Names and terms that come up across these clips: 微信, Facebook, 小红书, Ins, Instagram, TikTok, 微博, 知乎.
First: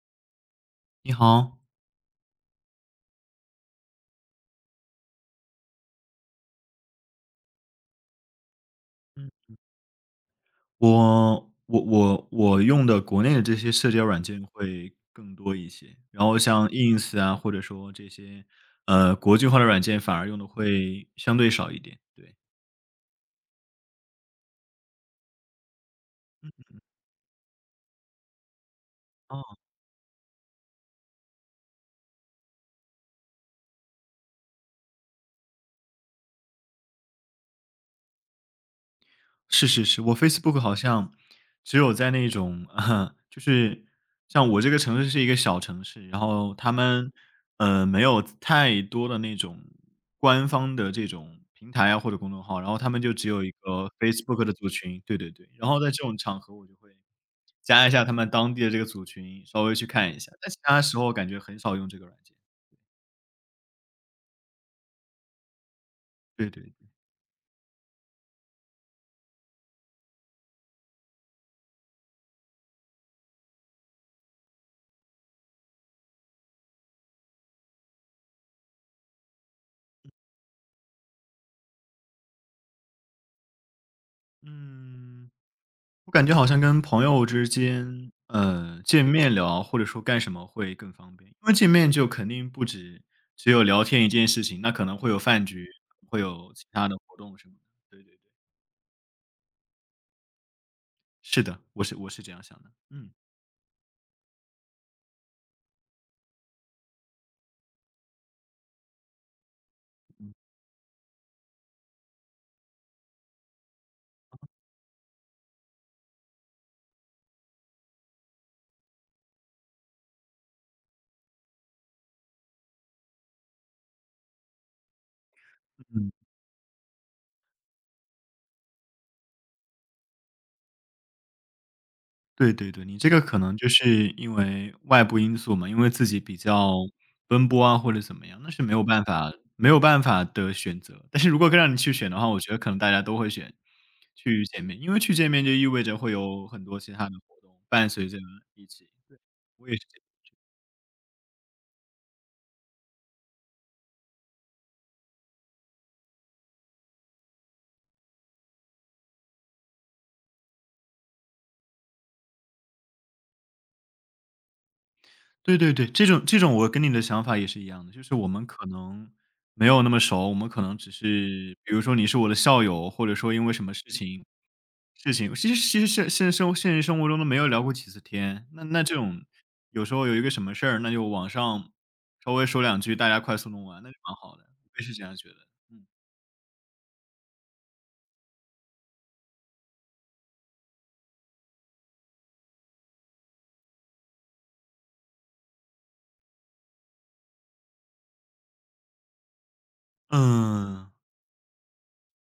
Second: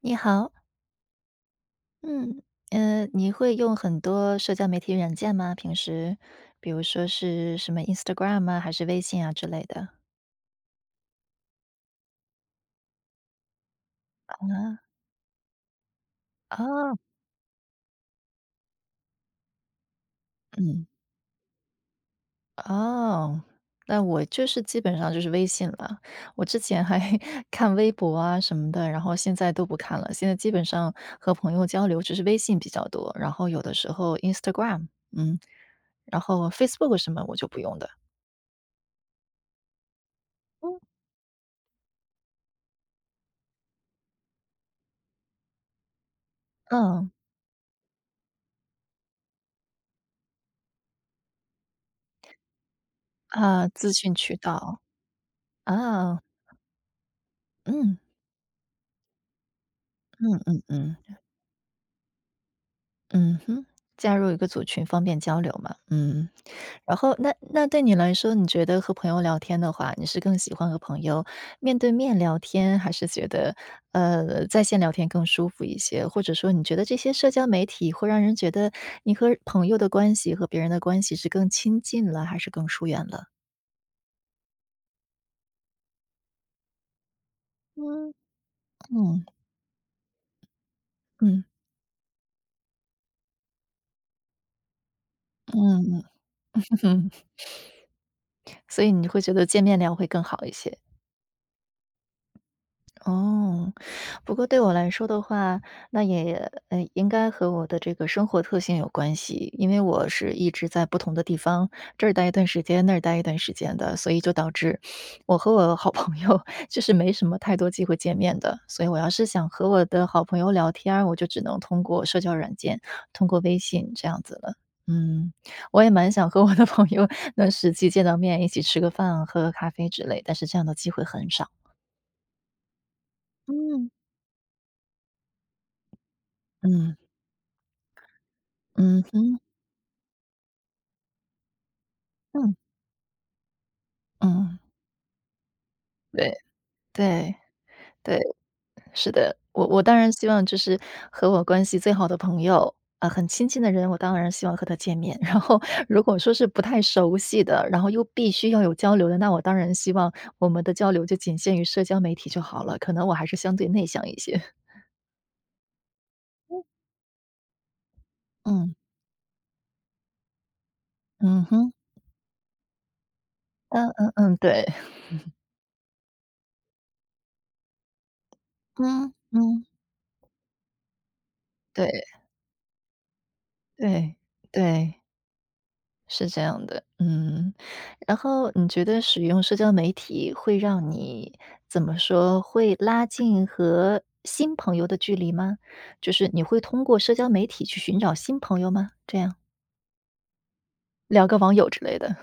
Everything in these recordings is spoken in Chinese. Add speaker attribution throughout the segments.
Speaker 1: 你好，
Speaker 2: 你好，
Speaker 1: 嗯，你会用很多社交媒体软件吗？平时，比如说是什么 Instagram 啊，还是微信
Speaker 2: 嗯。
Speaker 1: 啊之类的？
Speaker 2: 我我用的国内的这些社交软件会更多一些，然后像
Speaker 1: 哦，
Speaker 2: Ins 啊，或者说这些，国际化的软件反而用的
Speaker 1: 嗯，
Speaker 2: 会相对少一点，对。
Speaker 1: 哦，那我就是基本上就是微信了。我之前还 看微博啊什么的，然后现在都不看了。现在基本上和朋友交流只是微信比较多，然后有的时候 Instagram，嗯，然后 Facebook 什么我就不用的。
Speaker 2: 是是是，我 Facebook 好
Speaker 1: 嗯
Speaker 2: 像只有在那种，就是像我这个城市是一个小城市，然后他
Speaker 1: 嗯
Speaker 2: 们没有太多的那种官方的这种平台啊或者公众号，然后他们就只有一
Speaker 1: 啊，
Speaker 2: 个
Speaker 1: 资讯渠
Speaker 2: Facebook 的组
Speaker 1: 道
Speaker 2: 群，对对对，然后在这种
Speaker 1: 啊，
Speaker 2: 场合我就会加一
Speaker 1: 嗯。
Speaker 2: 下他们当地的这个组群，稍微去看一下，
Speaker 1: 嗯
Speaker 2: 但其
Speaker 1: 嗯
Speaker 2: 他
Speaker 1: 嗯，
Speaker 2: 时候感觉很少用这个软件，
Speaker 1: 嗯哼，加入一个组群方便交流嘛，嗯。
Speaker 2: 对对，
Speaker 1: 然后那对你来说，你觉得和朋友聊天的话，你是更喜欢和朋友面对面聊天，还是觉得，在线聊天更舒服一些？或者说你觉得这些社交媒体会让人觉得你和朋友的关系和别人的关系是更亲近了，还是更疏远了？
Speaker 2: 嗯。我感觉好像跟朋友之
Speaker 1: 嗯
Speaker 2: 间，见
Speaker 1: 嗯
Speaker 2: 面聊或者说干什么会更方便，因
Speaker 1: 嗯
Speaker 2: 为见面就肯定不止只有聊天一件事情，那可能会有饭局，
Speaker 1: 嗯
Speaker 2: 会有其他的
Speaker 1: 嗯，
Speaker 2: 活动什么的。对对对，
Speaker 1: 所以你会觉得见面聊会更好一些？
Speaker 2: 是的，我是这样想的。嗯
Speaker 1: 哦，不过对我来说的话，那也应该和我的这个生活特性有关系。因为我是一直在不同的地方，这儿待一段时间，那儿待一段时间的，所以就导致我和我好朋友 就是没什么太多机会见面的。所以我要是想和我的好朋友聊天儿我就只能通过社交软件，通过微信这样子了。嗯，我也蛮
Speaker 2: 嗯。
Speaker 1: 想和我的朋友能实际见到面，一起吃个饭、喝个咖啡之类，但是这样的机会很少。
Speaker 2: 对对对，你这个可能就
Speaker 1: 嗯。
Speaker 2: 是因为外部因素嘛，因为自己比较
Speaker 1: 嗯。
Speaker 2: 奔波啊，或者怎么样，那是没有
Speaker 1: 嗯
Speaker 2: 办法
Speaker 1: 哼，
Speaker 2: 没有办法的选择。但是如果更让你去选的话，我觉
Speaker 1: 嗯，
Speaker 2: 得可能大家都会选去
Speaker 1: 嗯。
Speaker 2: 见面，因为去见面就意味着会
Speaker 1: 对，
Speaker 2: 有很多其他的
Speaker 1: 对，
Speaker 2: 活动伴随着
Speaker 1: 对，
Speaker 2: 一起，
Speaker 1: 是
Speaker 2: 对，
Speaker 1: 的。我
Speaker 2: 我也
Speaker 1: 我
Speaker 2: 是
Speaker 1: 当然希望就是和我关系最好的朋友，啊，很亲近的人，我当然希望和他见面。然后如果说是不太熟悉的，然后又必须要有交流的，那我当然希望我们的交流就仅限于社交媒体就好了，可能我还是相对内向一些。
Speaker 2: 对对对，这种我跟你的想法也是一样的，就是我们可
Speaker 1: 嗯，
Speaker 2: 能没有那么熟，我们可能只
Speaker 1: 嗯
Speaker 2: 是
Speaker 1: 哼。
Speaker 2: 比如说你是我的校友，或者说因为什么事
Speaker 1: 嗯嗯
Speaker 2: 情
Speaker 1: 嗯，对。
Speaker 2: 事情，其实现实生活中都没有聊过几次天。那这
Speaker 1: 嗯，
Speaker 2: 种
Speaker 1: 嗯。
Speaker 2: 有时候有一个什么事儿，那就网上
Speaker 1: 对，
Speaker 2: 稍微说两句，大家快速弄完，那就蛮
Speaker 1: 对，
Speaker 2: 好的，我也是
Speaker 1: 对。
Speaker 2: 这样觉得，嗯。
Speaker 1: 是这样的，嗯，然后你觉得使用社交媒体会让你怎么说，会拉近和新朋友的距离吗？就是你会通过社交媒体去寻找新朋友吗？这样，
Speaker 2: 嗯。
Speaker 1: 聊个网友之类的，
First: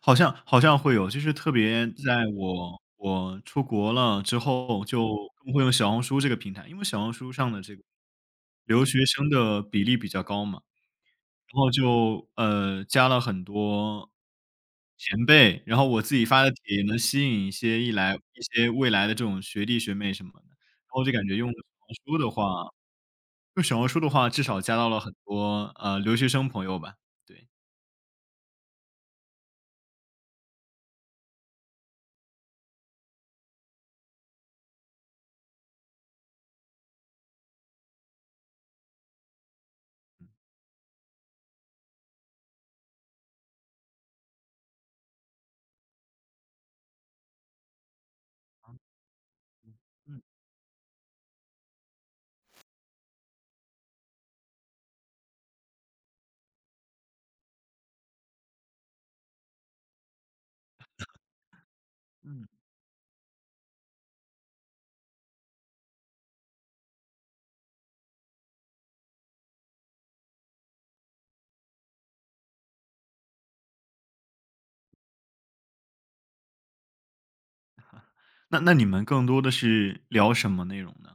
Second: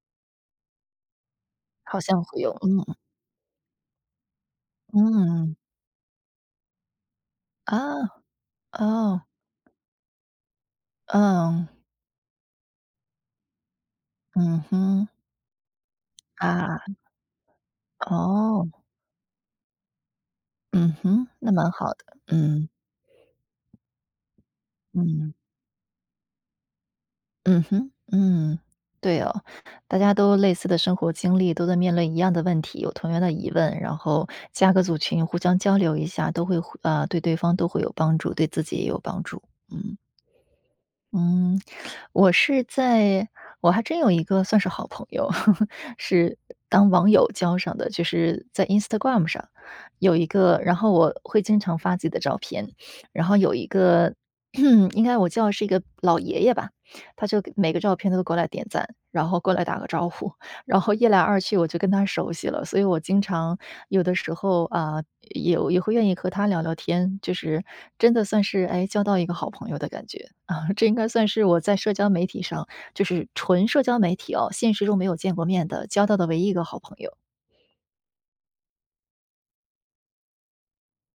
Speaker 2: 好像会有，就是特别
Speaker 1: 好像
Speaker 2: 在
Speaker 1: 会有，
Speaker 2: 我
Speaker 1: 嗯
Speaker 2: 我出国了之后，就更
Speaker 1: 嗯，
Speaker 2: 会用小红书这个平台，因为小红书上的这个
Speaker 1: 啊，
Speaker 2: 留学
Speaker 1: 哦，
Speaker 2: 生的比例比较高嘛，然
Speaker 1: 嗯，
Speaker 2: 后就加了很多
Speaker 1: 嗯哼，
Speaker 2: 前辈，然后我自己发的
Speaker 1: 啊，
Speaker 2: 帖也能吸引一
Speaker 1: 哦，
Speaker 2: 些未来的这种学弟学妹什么的，然
Speaker 1: 嗯
Speaker 2: 后就感
Speaker 1: 哼，
Speaker 2: 觉
Speaker 1: 那蛮好的，嗯
Speaker 2: 用小红书的话至少加到了很
Speaker 1: 嗯。
Speaker 2: 多留学生朋友吧，对，
Speaker 1: 嗯哼，嗯，对哦，大家都类似的生活经历，都在面临一样的问题，有同样的疑问，然后加个组群，互相交流一下，都会啊，对对方都会有帮助，对自己也有帮助。嗯。嗯，我是在我还真有一个算是好朋友，是当网友交上的，就是在 Instagram 上
Speaker 2: 嗯。
Speaker 1: 有
Speaker 2: 嗯
Speaker 1: 一个，然后我会经常发自己的照片，然后有一个 应该我叫是一个老爷爷吧，他就给每个照片他都过来点赞，然后过来打个招呼，然后一来二去我就跟他熟
Speaker 2: 嗯。
Speaker 1: 悉了，所以我经常有的时候啊，也会愿意和他聊聊天，就是真的算是哎交到一个好朋友的感觉啊。这应该算是我在社交媒体上，就是纯社交媒体哦，现实中没有见过面的，交到的唯一一个好朋友。
Speaker 2: 那你们更多的是聊什么内容呢？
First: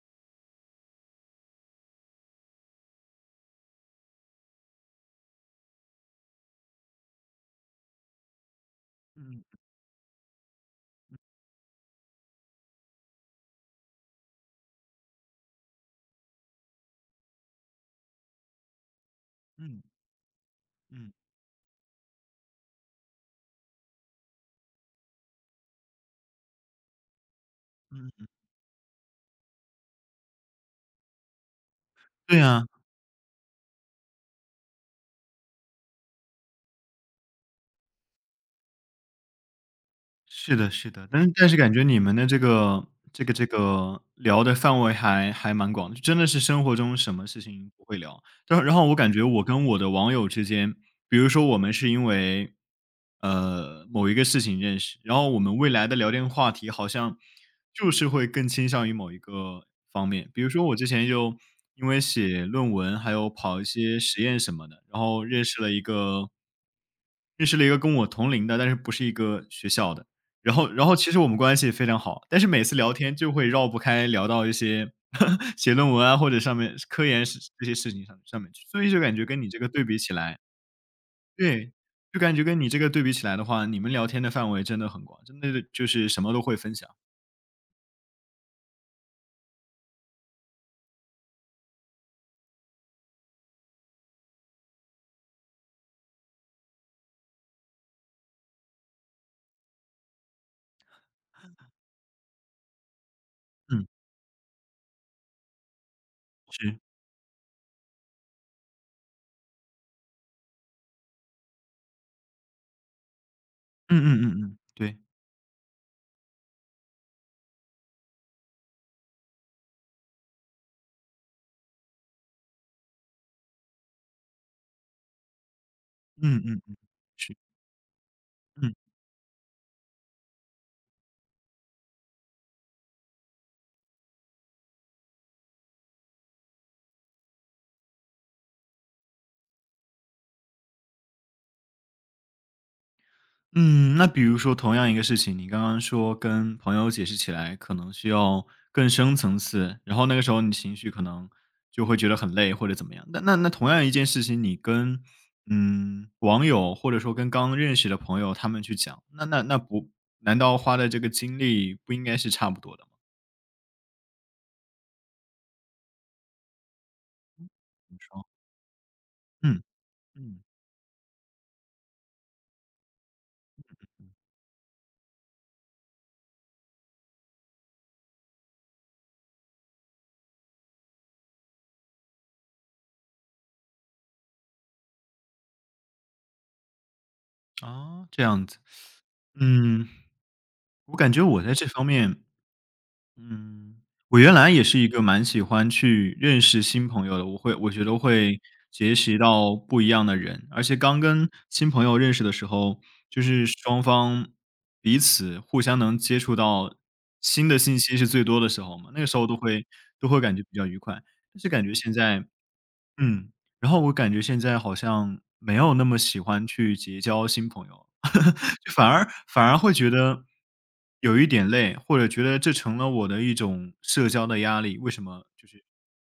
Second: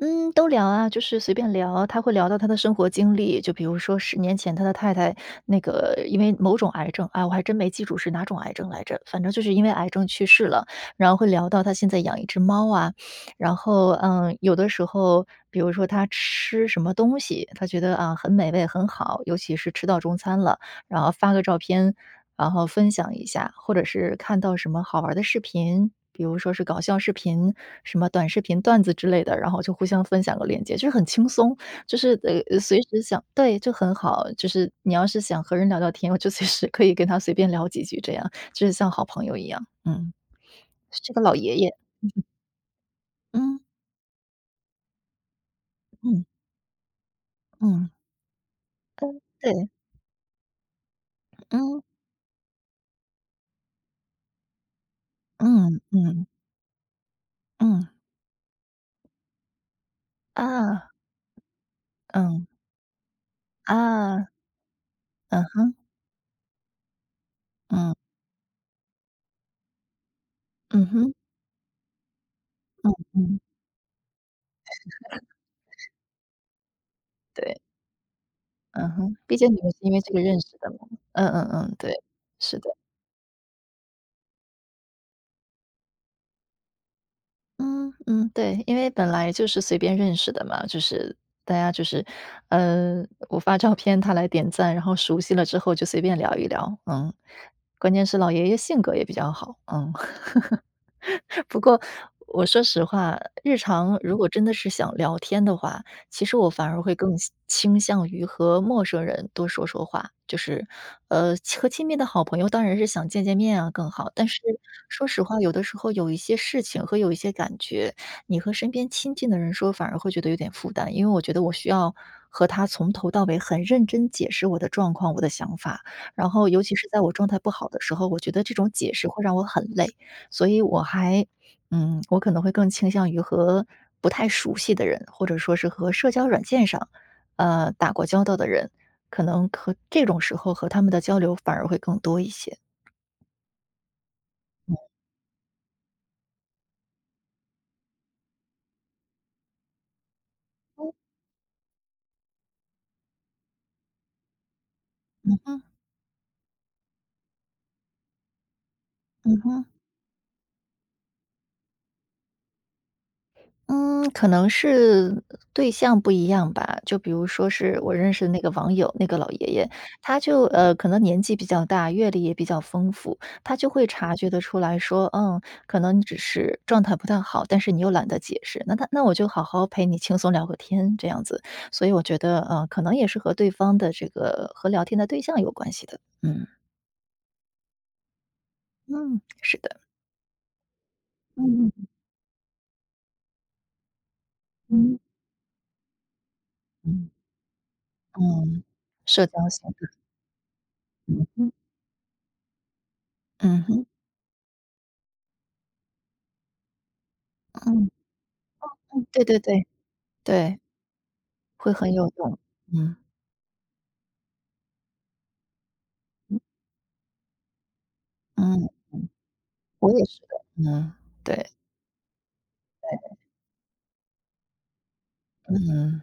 Speaker 1: 嗯，都聊啊，就是随便聊啊，他会聊到他的生活经历，就比如说10年前他的太太那个因为某种癌症，啊，我还真没记住是哪种癌症来着，反正就是
Speaker 2: 嗯
Speaker 1: 因为癌症去世了，然后会聊到他现在养一只猫啊，然后嗯，有的时候比如说他吃什么东西，他觉得啊很美味很好，尤其是
Speaker 2: 嗯
Speaker 1: 吃到中餐了，然后
Speaker 2: 嗯
Speaker 1: 发个照片，然后分享一下，或者是看到什么好玩的视频，比如说是搞笑视频、什么
Speaker 2: 嗯，
Speaker 1: 短视频段子之类的，然后就互相分享个链接，就是很轻松，就是
Speaker 2: 对呀。
Speaker 1: 随时想对，就很好。就是你要是想和人聊聊天，我就随时可以跟他随便聊几句，这样就是像好朋友一样。嗯，
Speaker 2: 是的，是的，
Speaker 1: 是个
Speaker 2: 但是
Speaker 1: 老
Speaker 2: 但
Speaker 1: 爷
Speaker 2: 是
Speaker 1: 爷。
Speaker 2: 感觉你们的这个
Speaker 1: 嗯
Speaker 2: 聊的范围还蛮广的，真
Speaker 1: 嗯
Speaker 2: 的是生活中什么事情不
Speaker 1: 嗯
Speaker 2: 会聊。然后我感
Speaker 1: 嗯，
Speaker 2: 觉我跟
Speaker 1: 对，
Speaker 2: 我的网友之间，比如说我们
Speaker 1: 嗯
Speaker 2: 是因为某一个事情认识，然后我们未
Speaker 1: 嗯
Speaker 2: 来的聊
Speaker 1: 嗯
Speaker 2: 天话题好像
Speaker 1: 嗯
Speaker 2: 就是会更倾向于某一个方面。比如说我之
Speaker 1: 啊，
Speaker 2: 前就因为
Speaker 1: 嗯
Speaker 2: 写论文，还有跑一些实
Speaker 1: 啊，
Speaker 2: 验什么的，然后
Speaker 1: 嗯哼，
Speaker 2: 认识了一个跟
Speaker 1: 嗯
Speaker 2: 我同龄的，但是不是一个学校的。然后
Speaker 1: 嗯
Speaker 2: 然后其
Speaker 1: 哼，
Speaker 2: 实我们关系非常好，但是每次聊天就
Speaker 1: 嗯，
Speaker 2: 会绕不开聊到一些 写论文啊，或者上面科研是
Speaker 1: 对。
Speaker 2: 这些事情上面去，所
Speaker 1: 嗯
Speaker 2: 以就感
Speaker 1: 哼，
Speaker 2: 觉
Speaker 1: 毕
Speaker 2: 跟
Speaker 1: 竟
Speaker 2: 你这
Speaker 1: 你
Speaker 2: 个
Speaker 1: 们是
Speaker 2: 对
Speaker 1: 因
Speaker 2: 比
Speaker 1: 为这
Speaker 2: 起
Speaker 1: 个
Speaker 2: 来，
Speaker 1: 认识的嘛。嗯嗯
Speaker 2: 对，
Speaker 1: 嗯，对，
Speaker 2: 就感觉
Speaker 1: 是
Speaker 2: 跟你
Speaker 1: 的。
Speaker 2: 这个对比起来的话，你们聊天的范围真的很广，真的就是什么都会分享。
Speaker 1: 嗯嗯，对，因为本来就是随便认识的嘛，就是大家就是，我发照片，他来点赞，然后熟悉了之后就随便聊一聊，嗯。关键是老爷爷性格也比较好，嗯。不过我说实话，日
Speaker 2: 嗯，
Speaker 1: 常如果真的是想聊天的话，其实我反
Speaker 2: 是，
Speaker 1: 而会更倾向于和陌生人多说说话。就是，呃，和亲密的好朋友当然是想见见面啊更
Speaker 2: 嗯
Speaker 1: 好，
Speaker 2: 嗯
Speaker 1: 但是
Speaker 2: 嗯嗯，对，
Speaker 1: 说实话，有的时候有一些事情和有一些感觉，你和身边亲近的人说，反而会觉得有点负担。因为我觉得我需要和他从头到尾很认真解释我的状况、我的想法，然
Speaker 2: 嗯
Speaker 1: 后尤
Speaker 2: 嗯
Speaker 1: 其
Speaker 2: 嗯
Speaker 1: 是在我状态不好的时候，我觉得这种
Speaker 2: 嗯。
Speaker 1: 解释会让我很累。所以我还嗯，我可能会更倾向于和不太熟悉的人，或者说是和社交软件上，打过交道的人，可能和这种时候和他们的交流反而会更多一些。
Speaker 2: 嗯，那比如说同
Speaker 1: 嗯
Speaker 2: 样一个事情，你刚刚说跟朋友解释起来，可能需要更深层次，然后那个时候你情绪
Speaker 1: 哼，
Speaker 2: 可能就会觉得很累或者怎么样。那同样一件事情，你跟
Speaker 1: 嗯哼，
Speaker 2: 网友或者说跟刚认识的朋友他们去讲，那
Speaker 1: 嗯
Speaker 2: 那那
Speaker 1: 哼。
Speaker 2: 不难道花的这个精力不应该是差不多的吗？
Speaker 1: 嗯，可能是对象不一样吧。就比如说是我
Speaker 2: 你
Speaker 1: 认识
Speaker 2: 说，
Speaker 1: 的那个网友，那个老爷
Speaker 2: 嗯
Speaker 1: 爷，他
Speaker 2: 嗯
Speaker 1: 就可能年纪比较大，阅历也比较丰富，他就会察觉得出来说，嗯，可能你只是状态不太好，但是你又懒得解释，那他那我就好好陪你轻松聊个天这样子。所以我觉得，可能也是和对方的这个和聊天的对象有关系的。嗯
Speaker 2: 啊，这样子，
Speaker 1: 嗯，是的，
Speaker 2: 嗯，我感觉我在
Speaker 1: 嗯
Speaker 2: 这方
Speaker 1: 嗯
Speaker 2: 面嗯，我原来也是一
Speaker 1: 嗯。
Speaker 2: 个蛮喜欢去认识新朋
Speaker 1: 嗯
Speaker 2: 友的，我觉得会
Speaker 1: 嗯
Speaker 2: 结识
Speaker 1: 社交
Speaker 2: 到
Speaker 1: 型
Speaker 2: 不
Speaker 1: 的，
Speaker 2: 一样的人，而且刚
Speaker 1: 嗯
Speaker 2: 跟
Speaker 1: 哼
Speaker 2: 新朋友认识的时候，就是
Speaker 1: 嗯
Speaker 2: 双
Speaker 1: 哼
Speaker 2: 方彼此互相能接触到新的信息
Speaker 1: 嗯。
Speaker 2: 是最多的时候嘛，那
Speaker 1: 嗯
Speaker 2: 个时
Speaker 1: 对
Speaker 2: 候
Speaker 1: 对对，
Speaker 2: 都会感觉比
Speaker 1: 对，
Speaker 2: 较愉快。但是感
Speaker 1: 会
Speaker 2: 觉现
Speaker 1: 很有
Speaker 2: 在，
Speaker 1: 用。嗯。
Speaker 2: 嗯，然后我感觉现在好像没有那么喜
Speaker 1: 嗯，
Speaker 2: 欢去结交新朋友了。
Speaker 1: 嗯
Speaker 2: 反而会觉
Speaker 1: 我也是
Speaker 2: 得
Speaker 1: 的。嗯，
Speaker 2: 有一点
Speaker 1: 对。
Speaker 2: 累，或者觉得这成了我的一种社交的压力。为什么？就是
Speaker 1: 嗯，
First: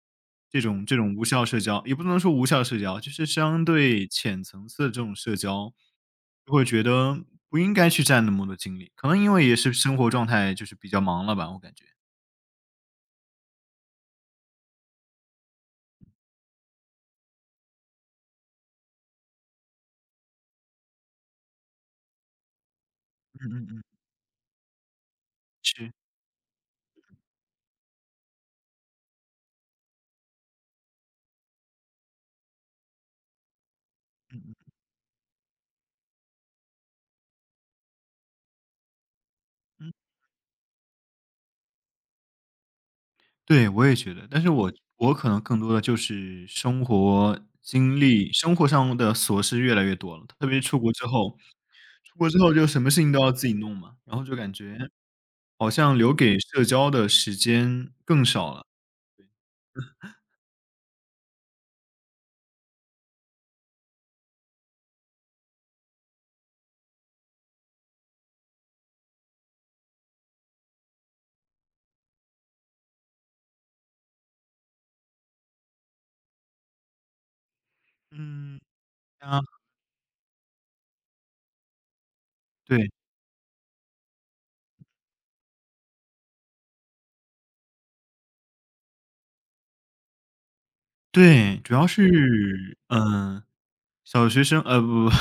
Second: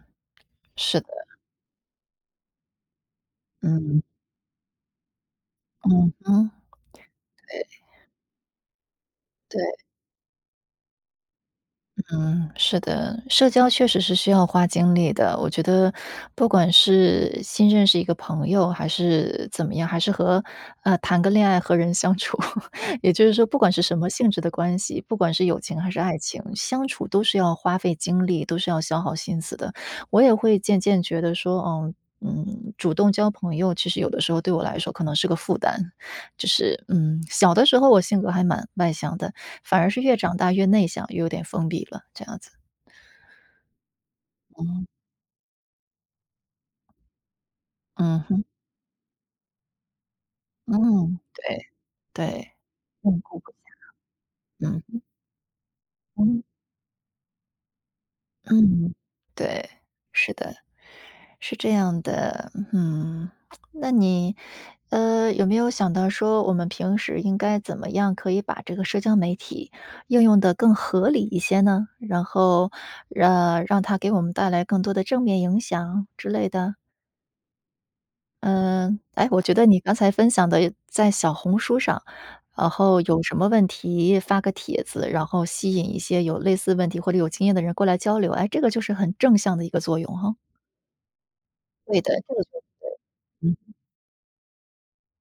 Speaker 2: 这种这
Speaker 1: 是的，
Speaker 2: 种无效社交，也不能说无效社交，就是相
Speaker 1: 嗯，
Speaker 2: 对浅层次的这种社交，
Speaker 1: 嗯嗯，
Speaker 2: 就会觉得不应
Speaker 1: 对，
Speaker 2: 该去占那么多精力。可能因为也
Speaker 1: 对。
Speaker 2: 是生活状态就是比较忙了吧，我感觉。
Speaker 1: 嗯，是的，社交确实是需要花精力的。我觉得不管是新认识一个朋友，还是怎么样，还是和谈个恋爱和人相处，也就是说，
Speaker 2: 嗯
Speaker 1: 不
Speaker 2: 嗯
Speaker 1: 管是
Speaker 2: 嗯，
Speaker 1: 什么性质的关系，不管是友情还
Speaker 2: 是。
Speaker 1: 是爱情，相处都是要花费精力，都是要消耗心思的。我也会渐渐觉得说，嗯。嗯，主动交朋友，其实有的时候对我来说可能是个负担，就是嗯，小的时候我性格还蛮外向的，反而
Speaker 2: 嗯。
Speaker 1: 是越长大越内向，越有点封闭了，这样子。
Speaker 2: 对，我也觉得，但是我可能更多的就是生活经
Speaker 1: 嗯
Speaker 2: 历，
Speaker 1: 哼
Speaker 2: 生活上的琐事越来越多了，特别是出国之
Speaker 1: 嗯，
Speaker 2: 后，
Speaker 1: 对
Speaker 2: 出国之
Speaker 1: 对，
Speaker 2: 后就什么事情都
Speaker 1: 嗯，
Speaker 2: 要
Speaker 1: 顾
Speaker 2: 自
Speaker 1: 不
Speaker 2: 己弄嘛，然后就感觉
Speaker 1: 嗯，
Speaker 2: 好像留给
Speaker 1: 嗯
Speaker 2: 社交的时间更少了。
Speaker 1: 嗯对，是的，是这样的。嗯，那你，有没有想到说我们平时应该怎么样可以把这个社交媒体应用的更合理一些呢？然后，让它给我们带来更多的正面影响之类的？
Speaker 2: 嗯，
Speaker 1: 嗯，哎，
Speaker 2: 啊，
Speaker 1: 我觉得你刚才分享的在小红书上，然
Speaker 2: 对
Speaker 1: 后有什么问题发个帖子，然后吸引一些有类似问题或者有经验的人过来交流，哎，这个就是很正向的一个作用哈。
Speaker 2: 对，主要
Speaker 1: 对的，这个就
Speaker 2: 是，
Speaker 1: 嗯，
Speaker 2: 小学生，不不，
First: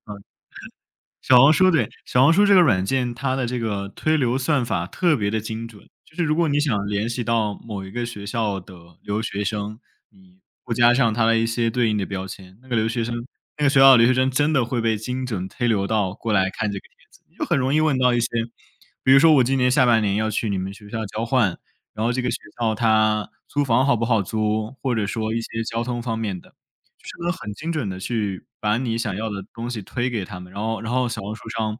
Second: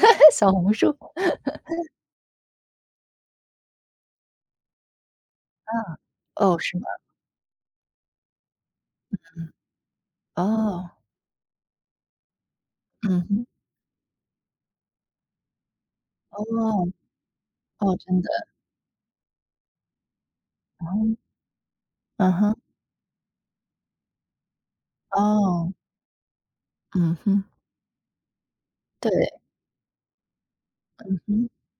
Speaker 1: 小红书，
Speaker 2: 小红书对，小红书这个软件，它的这个推流算法特别的精准。就是如果
Speaker 1: 哦，
Speaker 2: 你
Speaker 1: 是吗？
Speaker 2: 想联系到某一个学校的留学生，你不
Speaker 1: 哦，
Speaker 2: 加上他的一些对应的标签，那个留学生
Speaker 1: 嗯哼，
Speaker 2: 那个学校的留学生真的会被精准推流到过来看这个
Speaker 1: 哦，
Speaker 2: 帖子。你就很容易
Speaker 1: 哦，
Speaker 2: 问到一
Speaker 1: 真的，
Speaker 2: 些，比如说我今年下半年要去你们
Speaker 1: 嗯
Speaker 2: 学校
Speaker 1: 哼
Speaker 2: 交换，然后这个
Speaker 1: 嗯
Speaker 2: 学
Speaker 1: 哼，
Speaker 2: 校它租房好不好租，或者说一些
Speaker 1: 哦，
Speaker 2: 交通方面的。就
Speaker 1: 嗯
Speaker 2: 是能
Speaker 1: 哼，
Speaker 2: 很精准的去把你想
Speaker 1: 对，
Speaker 2: 要的东西推给他们，然后小红
Speaker 1: 嗯
Speaker 2: 书上，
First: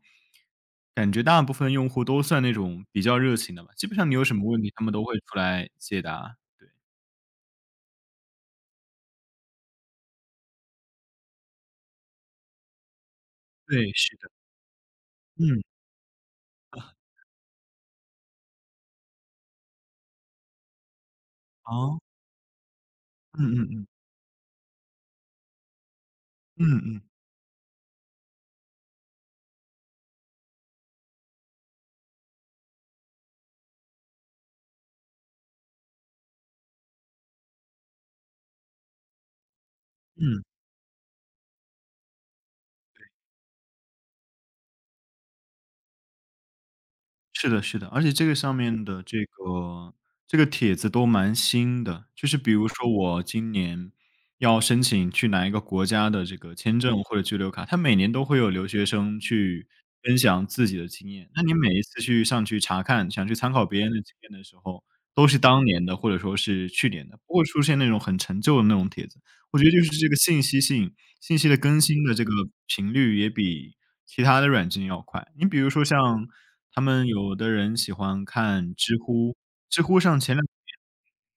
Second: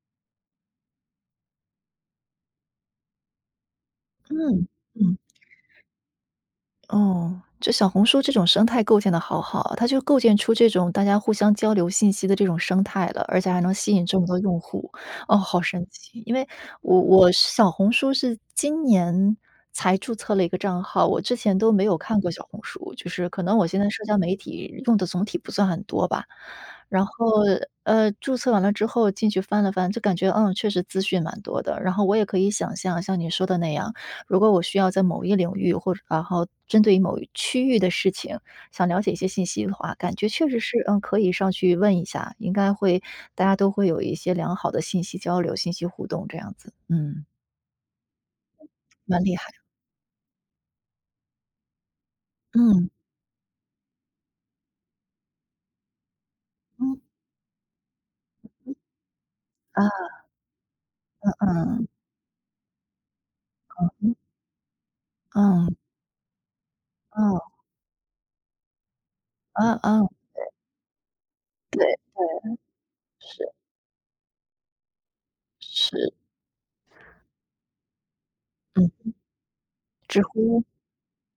Speaker 2: 感觉大部分用户都算那种比较热情的吧，基本上你有什么问
Speaker 1: 嗯
Speaker 2: 题，他们都会
Speaker 1: 嗯。
Speaker 2: 出来解答，对，
Speaker 1: 哦，这小红书这种生态构建的好好啊，它就构建出这种大家互相交流信息的这种生态了，而且还能
Speaker 2: 对，
Speaker 1: 吸引
Speaker 2: 是
Speaker 1: 这么
Speaker 2: 的，
Speaker 1: 多用户，哦，好
Speaker 2: 嗯，
Speaker 1: 神奇！因为我是小红书是今年才注册了一个账号，我之前都没有
Speaker 2: 哦，
Speaker 1: 看过小红书，就是可
Speaker 2: 嗯
Speaker 1: 能我
Speaker 2: 嗯
Speaker 1: 现
Speaker 2: 嗯，
Speaker 1: 在社交媒体用的总体不算很多吧。
Speaker 2: 嗯嗯，
Speaker 1: 然后，注册完了之后进去翻了翻，就感觉嗯，确实资讯蛮多的。然后我也可以想象像你说的那样，如果我需要在某一领域或者然后针对于某一区域的事情，想了解一些信息的话，感觉
Speaker 2: 嗯。
Speaker 1: 确实是，嗯，可以上去问一下，应该会大家都会有一些良好的信息交流、信息互动这样子。嗯，
Speaker 2: 是的，是的，而且这个上面的
Speaker 1: 蛮厉害。
Speaker 2: 帖子都蛮新的，就是比如
Speaker 1: 嗯，
Speaker 2: 说我今年要申请去哪一个国家的这个签
Speaker 1: 嗯，
Speaker 2: 证或者居留卡，他每年都会有留学生去
Speaker 1: 啊，
Speaker 2: 分享自己的经验。那你每一
Speaker 1: 嗯，
Speaker 2: 次去上去查看，想去参考别人的经
Speaker 1: 嗯，
Speaker 2: 验的时候，都是当
Speaker 1: 嗯，
Speaker 2: 年的或者说是去年的，不
Speaker 1: 嗯，
Speaker 2: 会出现那种很陈旧的那种帖子。我觉得
Speaker 1: 嗯，
Speaker 2: 就是
Speaker 1: 嗯，
Speaker 2: 这个信息的更
Speaker 1: 对，对，
Speaker 2: 新的这个频率也
Speaker 1: 是，
Speaker 2: 比其他的软件要快。你比如说
Speaker 1: 是，
Speaker 2: 像他们有的人喜欢看知
Speaker 1: 嗯，
Speaker 2: 乎，知乎上
Speaker 1: 知
Speaker 2: 前两年
Speaker 1: 乎，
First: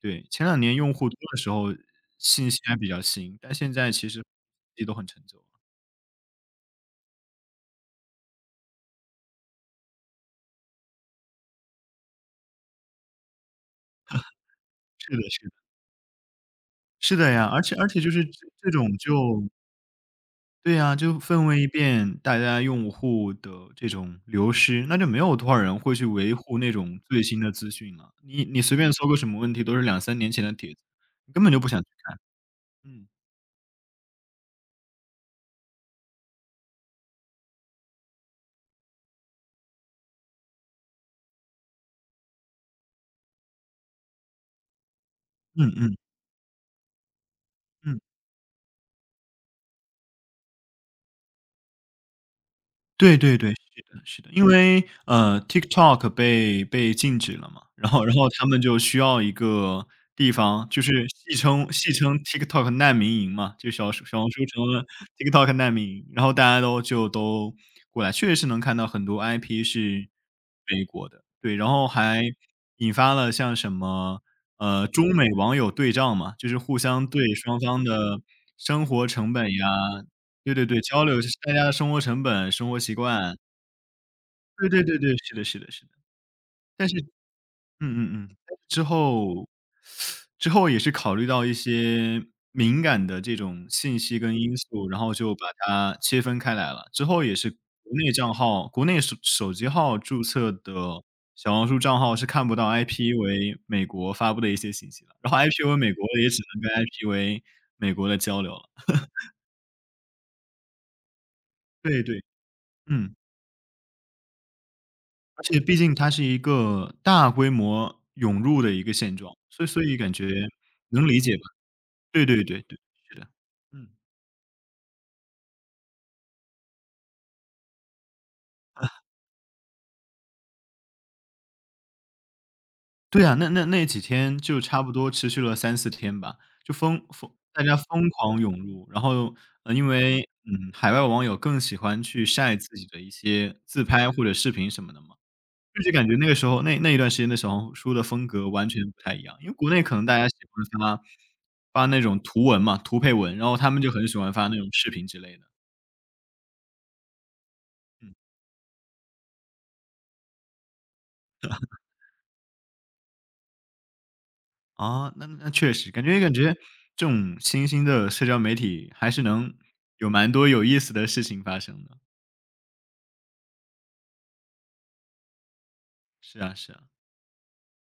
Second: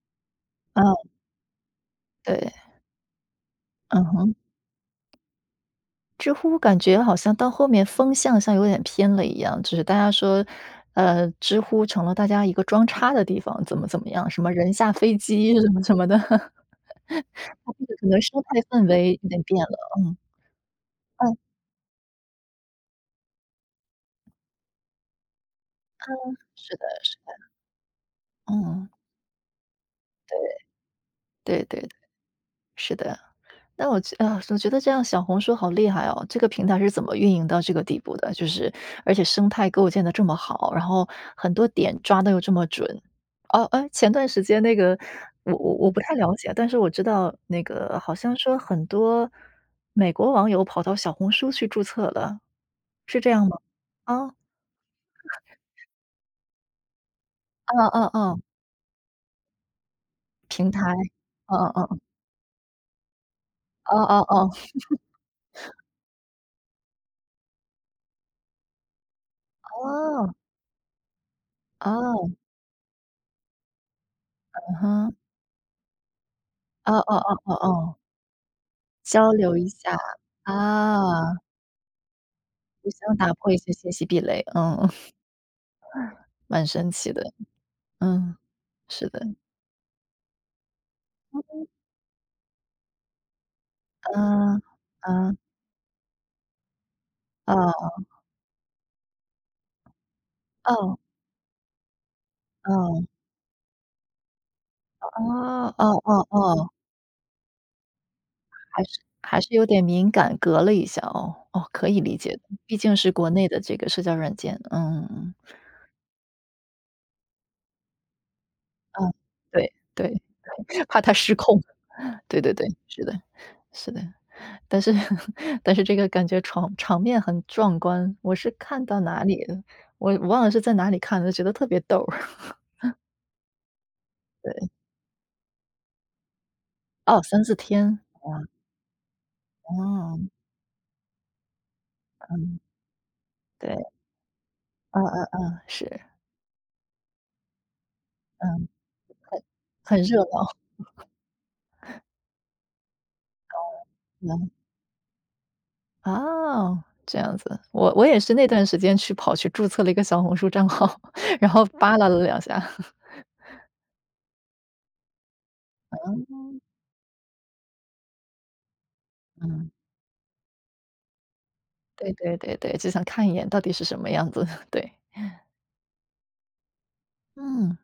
Speaker 2: 对，前两年用
Speaker 1: 嗯，
Speaker 2: 户多的时候，信
Speaker 1: 对，
Speaker 2: 息还比较新，但现在
Speaker 1: 嗯
Speaker 2: 其实信
Speaker 1: 哼。
Speaker 2: 息都很陈旧了。
Speaker 1: 知乎感觉好像到后面风向像有点偏了一样，就是大家说，知乎成了大家一个装叉的地方，怎么怎么样，什么人下
Speaker 2: 是
Speaker 1: 飞
Speaker 2: 的是
Speaker 1: 机
Speaker 2: 的，
Speaker 1: 什么什么的，
Speaker 2: 是的呀，而
Speaker 1: 它
Speaker 2: 且
Speaker 1: 这
Speaker 2: 而
Speaker 1: 个
Speaker 2: 且
Speaker 1: 可
Speaker 2: 就
Speaker 1: 能
Speaker 2: 是
Speaker 1: 生态
Speaker 2: 这
Speaker 1: 氛
Speaker 2: 种就
Speaker 1: 围有点变了，嗯，
Speaker 2: 对呀，就
Speaker 1: 嗯，
Speaker 2: 氛围一变，大家用户的这种流失，那就没有多少人会去维护那
Speaker 1: 是的
Speaker 2: 种
Speaker 1: 是
Speaker 2: 最新
Speaker 1: 的，
Speaker 2: 的资讯了。你随
Speaker 1: 嗯，
Speaker 2: 便搜个什么问题，都是两三年前的
Speaker 1: 对，
Speaker 2: 帖子，你根本就
Speaker 1: 对
Speaker 2: 不想
Speaker 1: 对
Speaker 2: 去
Speaker 1: 对，
Speaker 2: 看。
Speaker 1: 是
Speaker 2: 嗯，
Speaker 1: 的。那我觉啊，我觉得这样小红书好厉害哦！这个平台是怎么运营到这个地步的？就是而且生态构建的这么好，然后很多点抓的又这么准。哦，哎，前段时间那个我
Speaker 2: 嗯
Speaker 1: 我我
Speaker 2: 嗯
Speaker 1: 不太了解，但是我知道那个
Speaker 2: 嗯。
Speaker 1: 好像说很多美国网友跑到小红书去注册了，
Speaker 2: 对
Speaker 1: 是这
Speaker 2: 对
Speaker 1: 样
Speaker 2: 对，
Speaker 1: 吗？
Speaker 2: 是的，是的，
Speaker 1: 哦，
Speaker 2: 因为TikTok 被禁止了嘛，
Speaker 1: 啊
Speaker 2: 然
Speaker 1: 啊
Speaker 2: 后
Speaker 1: 啊
Speaker 2: 然后
Speaker 1: 啊！
Speaker 2: 他们就需要一个地方，
Speaker 1: 平台，
Speaker 2: 就是
Speaker 1: 哦
Speaker 2: 戏
Speaker 1: 哦
Speaker 2: 称 TikTok 难民营嘛，就
Speaker 1: 哦，
Speaker 2: 小
Speaker 1: 哦
Speaker 2: 红
Speaker 1: 哦
Speaker 2: 书
Speaker 1: 哦，
Speaker 2: 成了 TikTok 难民营，然后大家都过来，确实是能看到很多 IP 是美国的，对，然后
Speaker 1: 哦，
Speaker 2: 还
Speaker 1: 哦，
Speaker 2: 引发了像什么
Speaker 1: 嗯哼，
Speaker 2: 中美网友对账嘛，就是互
Speaker 1: 哦
Speaker 2: 相
Speaker 1: 哦
Speaker 2: 对
Speaker 1: 哦哦
Speaker 2: 双方
Speaker 1: 哦，
Speaker 2: 的生活
Speaker 1: 交
Speaker 2: 成本
Speaker 1: 流一
Speaker 2: 呀
Speaker 1: 下，
Speaker 2: 对对对，交流就是
Speaker 1: 啊。
Speaker 2: 大家的生活成本、生活
Speaker 1: 我
Speaker 2: 习
Speaker 1: 想打
Speaker 2: 惯。
Speaker 1: 破一些信息壁垒，
Speaker 2: 对
Speaker 1: 嗯，
Speaker 2: 对对 对，是的是的是的。
Speaker 1: 蛮
Speaker 2: 但
Speaker 1: 神
Speaker 2: 是
Speaker 1: 奇的，
Speaker 2: 嗯嗯嗯，
Speaker 1: 嗯，
Speaker 2: 之
Speaker 1: 是的，
Speaker 2: 后之后也是考虑到一些敏感的这种信息跟因
Speaker 1: 嗯，
Speaker 2: 素，然后就
Speaker 1: 嗯，
Speaker 2: 把它切分开来了。之后也是国
Speaker 1: 哦，
Speaker 2: 内账号国内手机号注册
Speaker 1: 哦，
Speaker 2: 的小红书账号是看不到
Speaker 1: 哦，
Speaker 2: IP 为美国发布的一些信息了，然后 IP
Speaker 1: 哦，
Speaker 2: 为
Speaker 1: 哦
Speaker 2: 美国
Speaker 1: 哦
Speaker 2: 也只能
Speaker 1: 哦，
Speaker 2: 跟 IP 为美国的交流
Speaker 1: 还
Speaker 2: 了。
Speaker 1: 是还是有点敏感，隔了一下哦，哦，可以
Speaker 2: 对
Speaker 1: 理
Speaker 2: 对，
Speaker 1: 解的，毕竟是
Speaker 2: 嗯。
Speaker 1: 国内的这个社交软件，嗯嗯
Speaker 2: 而且毕竟它是一个大规模涌入的一个
Speaker 1: 嗯，
Speaker 2: 现状，所以
Speaker 1: 对
Speaker 2: 所以感
Speaker 1: 对，
Speaker 2: 觉
Speaker 1: 怕
Speaker 2: 能
Speaker 1: 它
Speaker 2: 理
Speaker 1: 失
Speaker 2: 解吧。
Speaker 1: 控，
Speaker 2: 对
Speaker 1: 对
Speaker 2: 对
Speaker 1: 对
Speaker 2: 对
Speaker 1: 对，
Speaker 2: 对，
Speaker 1: 是的，
Speaker 2: 是的。嗯，
Speaker 1: 是的，但是 但是这个感觉场面很壮观，我是看到哪里，我忘了是在哪里看的，觉得特别逗儿，
Speaker 2: 对啊，那几天 就
Speaker 1: 对。
Speaker 2: 差不多持续了三四天吧，就
Speaker 1: 哦三四
Speaker 2: 大家
Speaker 1: 天，
Speaker 2: 疯狂涌入，然后，因
Speaker 1: 哦，
Speaker 2: 为，海外网友更喜欢去晒
Speaker 1: 嗯，
Speaker 2: 自己的一些
Speaker 1: 对，
Speaker 2: 自拍或者视频什么的
Speaker 1: 嗯
Speaker 2: 嘛，
Speaker 1: 嗯嗯，
Speaker 2: 就是
Speaker 1: 是，
Speaker 2: 感觉那个时候那一段时间的小红书的风格完
Speaker 1: 嗯，
Speaker 2: 全不太一样，
Speaker 1: 很
Speaker 2: 因为国内可
Speaker 1: 很
Speaker 2: 能大
Speaker 1: 热
Speaker 2: 家喜
Speaker 1: 闹，
Speaker 2: 欢发发那种图文嘛，图配文，然后他们就很喜欢发
Speaker 1: 嗯，
Speaker 2: 那种视频之类的。
Speaker 1: 哦，这样子。我
Speaker 2: 嗯，
Speaker 1: 也是那段时间去跑去注册了一个小红书账号，然后扒拉了两下。
Speaker 2: 啊，那确实，
Speaker 1: 哦
Speaker 2: 感觉
Speaker 1: 嗯
Speaker 2: 这种新兴的社交媒体还是能
Speaker 1: 嗯。
Speaker 2: 有蛮多有意思的事情发生的。
Speaker 1: 对对对对，就想看一眼到底是什么样子，对，
Speaker 2: 是啊是啊。
Speaker 1: 嗯。